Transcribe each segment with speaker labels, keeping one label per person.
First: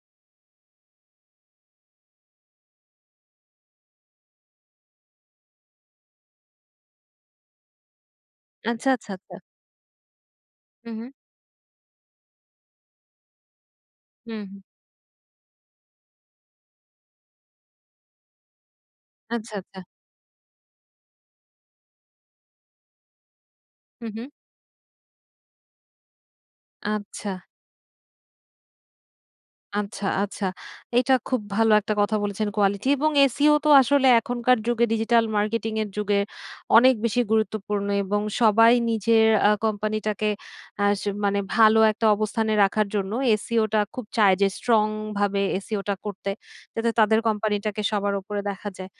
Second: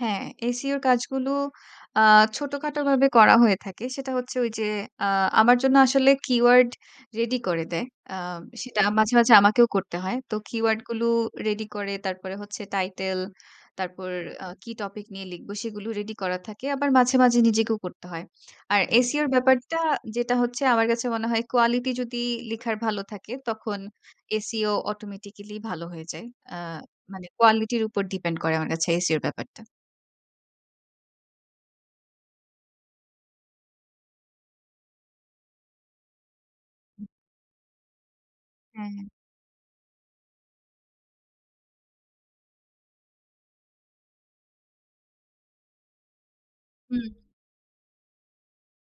Speaker 1: হ্যাঁ SEO র কাজগুলো আ ছোটখাটোভাবে করা হয়ে থাকে। সেটা হচ্ছে ঐ যে আ আমার জন্য আসলে কিওয়ার্ড রেডি করে দেয়। আম সেটা
Speaker 2: আচ্ছা, আচ্ছা,
Speaker 1: মাঝে, মাঝে
Speaker 2: আচ্ছা।
Speaker 1: আমাকেও করতে হয়। তো কিওয়ার্ড
Speaker 2: হু,
Speaker 1: গুলো
Speaker 2: হু।
Speaker 1: রেডি করে। তারপরে হচ্ছে টাইটেল, তারপর
Speaker 2: হুম,
Speaker 1: আ
Speaker 2: হু।
Speaker 1: কি টপিক নিয়ে লিখব, সেগুলো রেডি করা থাকে। আবার মাঝে, মাঝে নিজেকেও করতে হয়। আর SEO র
Speaker 2: আচ্ছা, আচ্ছা।
Speaker 1: ব্যাপারটা, যেটা হচ্ছে আমার কাছে মনে হয় কোয়ালিটি যদি লিখার ভালো থাকে, তখন
Speaker 2: হু, হু।
Speaker 1: SEO অটোমেটিক্যালি ভালো হয়ে যায়। আ মানে
Speaker 2: আচ্ছা।
Speaker 1: কোয়ালিটির উপর ডিপেন্ড করে আমার কাছে SEO র ব্যাপারটা।
Speaker 2: আচ্ছা, আচ্ছা। এইটা খুব ভালো একটা কথা বলেছেন কোয়ালিটি এবং SEO তো আসলে এখনকার যুগে, ডিজিটাল মার্কেটিংয়ের যুগে অনেক
Speaker 1: হু।
Speaker 2: বেশি গুরুত্বপূর্ণ এবং সবাই
Speaker 1: হ্যাঁ।
Speaker 2: নিজের আ কোম্পানিটাকে আস মানে ভালো একটা অবস্থানে রাখার জন্য SEO টা খুব চায় যে স্ট্রংভাবে SEO টা করতে। যাতে
Speaker 1: হুম।
Speaker 2: তাদের কোম্পানিটাকে সবার উপরে দেখা যায়।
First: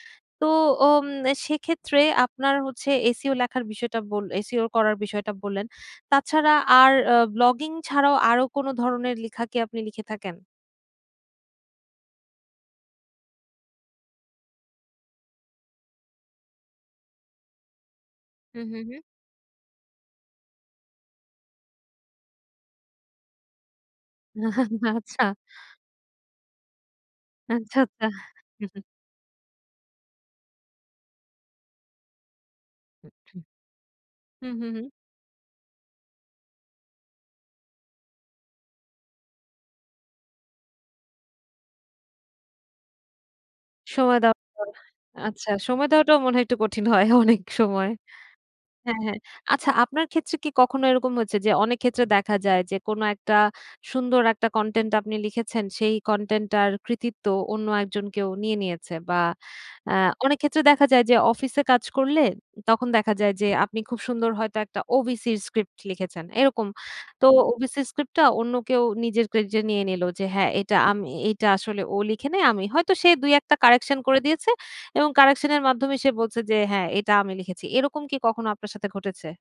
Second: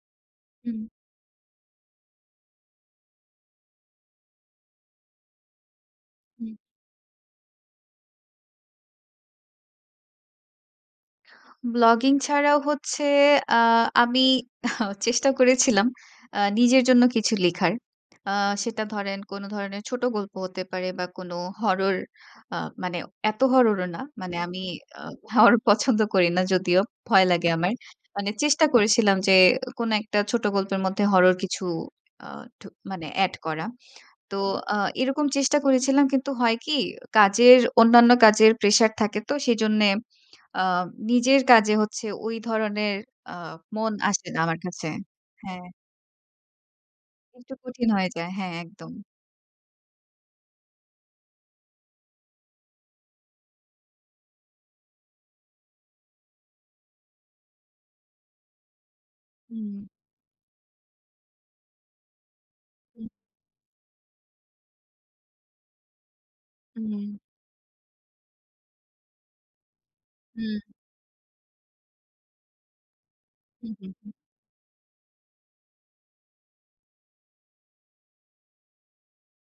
Speaker 2: তো
Speaker 1: হুম।
Speaker 2: ওম এ সেক্ষেত্রে আপনার হচ্ছে SEO লেখার বিষয়টা বল SEO করার বিষয়টা বললেন।
Speaker 1: হুম।
Speaker 2: তাছাড়া আর আ ব্লগিং ছাড়াও আরও কোন ধরনের লিখা কি আপনি লিখে থাকেন?
Speaker 1: ব্লগিং ছাড়াও হচ্ছে আ আমি চেষ্টা করেছিলাম আ নিজের জন্য কিছু লেখার। আ
Speaker 2: হু, হু,
Speaker 1: সেটা
Speaker 2: হু।
Speaker 1: ধরেন কোন ধরনের ছোট গল্প হতে পারে বা কোন হরর আ মানে এত হরর ও না। মানে আমি আ
Speaker 2: আচ্ছা।
Speaker 1: হরর পছন্দ করি না যদিও। ভয় লাগে আমার।
Speaker 2: আচ্ছা, আচ্ছা।
Speaker 1: মানে চেষ্টা করেছিলাম যে এ কোন একটা ছোট গল্পের মধ্যে হরর কিছু আ ঢূ মানে add করা। তো
Speaker 2: হু, হু,
Speaker 1: আ
Speaker 2: হু।
Speaker 1: এরকম চেষ্টা করেছিলাম। কিন্তু হয় কি? কাজের অন্যান্য কাজের প্রেশার থাকে তো সেজন্যে আ নিজের কাজে হচ্ছে ওই ধরনের আ মন
Speaker 2: সময়
Speaker 1: আসে
Speaker 2: দেওয়া
Speaker 1: না আমার কাছে।
Speaker 2: [unintelligible] আচ্ছা।
Speaker 1: হ্যাঁ।
Speaker 2: সময় দেওয়াটাও মনে হয় একটু কঠিন হয়, অনেক
Speaker 1: একটু কঠিন
Speaker 2: সময়
Speaker 1: হয়ে যায়। হ্যাঁ, একদম।
Speaker 2: হ্যাঁ, হ্যাঁ। আচ্ছা আপনার ক্ষেত্রে কি কখনো এরকম হয়েছে যে অনেকক্ষেত্রে দেখা যায় যে, কোন একটা সুন্দর একটা কনটেন্ট আপনি লিখেছেন, সেই কনটেন্টটার কৃতিত্ব অন্য একজন কেউ নিয়ে নিয়েছে? বা
Speaker 1: হুম।
Speaker 2: অ্যা অনেক ক্ষেত্রে দেখা যায় যে অফিসে কাজ করলে, উম তখন
Speaker 1: হু।
Speaker 2: দেখা যায় যে আপনি খুব সুন্দর হয়তো একটা ওবিসির স্ক্রিপ্ট লিখেছেন। এরকম।
Speaker 1: হুম।
Speaker 2: তো ওবিসি স্ক্রিপ্টটা অন্য কেউ নিজের ক্রেডিটে নিয়ে নিলো যে, "হ্যাঁ
Speaker 1: হুম।
Speaker 2: এটা আমি এ এইটা আসলে ও লিখে নাই, আমি" হয়তো সে ২-১ টা
Speaker 1: হু, হু,
Speaker 2: কারেকশন
Speaker 1: হু।
Speaker 2: করে দিয়েছে এবং কারেকশনের মাধ্যমে সে বলছে যে, "হ্যাঁ! এটা আমি লিখেছি।" এরকম কি কখনো আপনার সাথে ঘটেছে?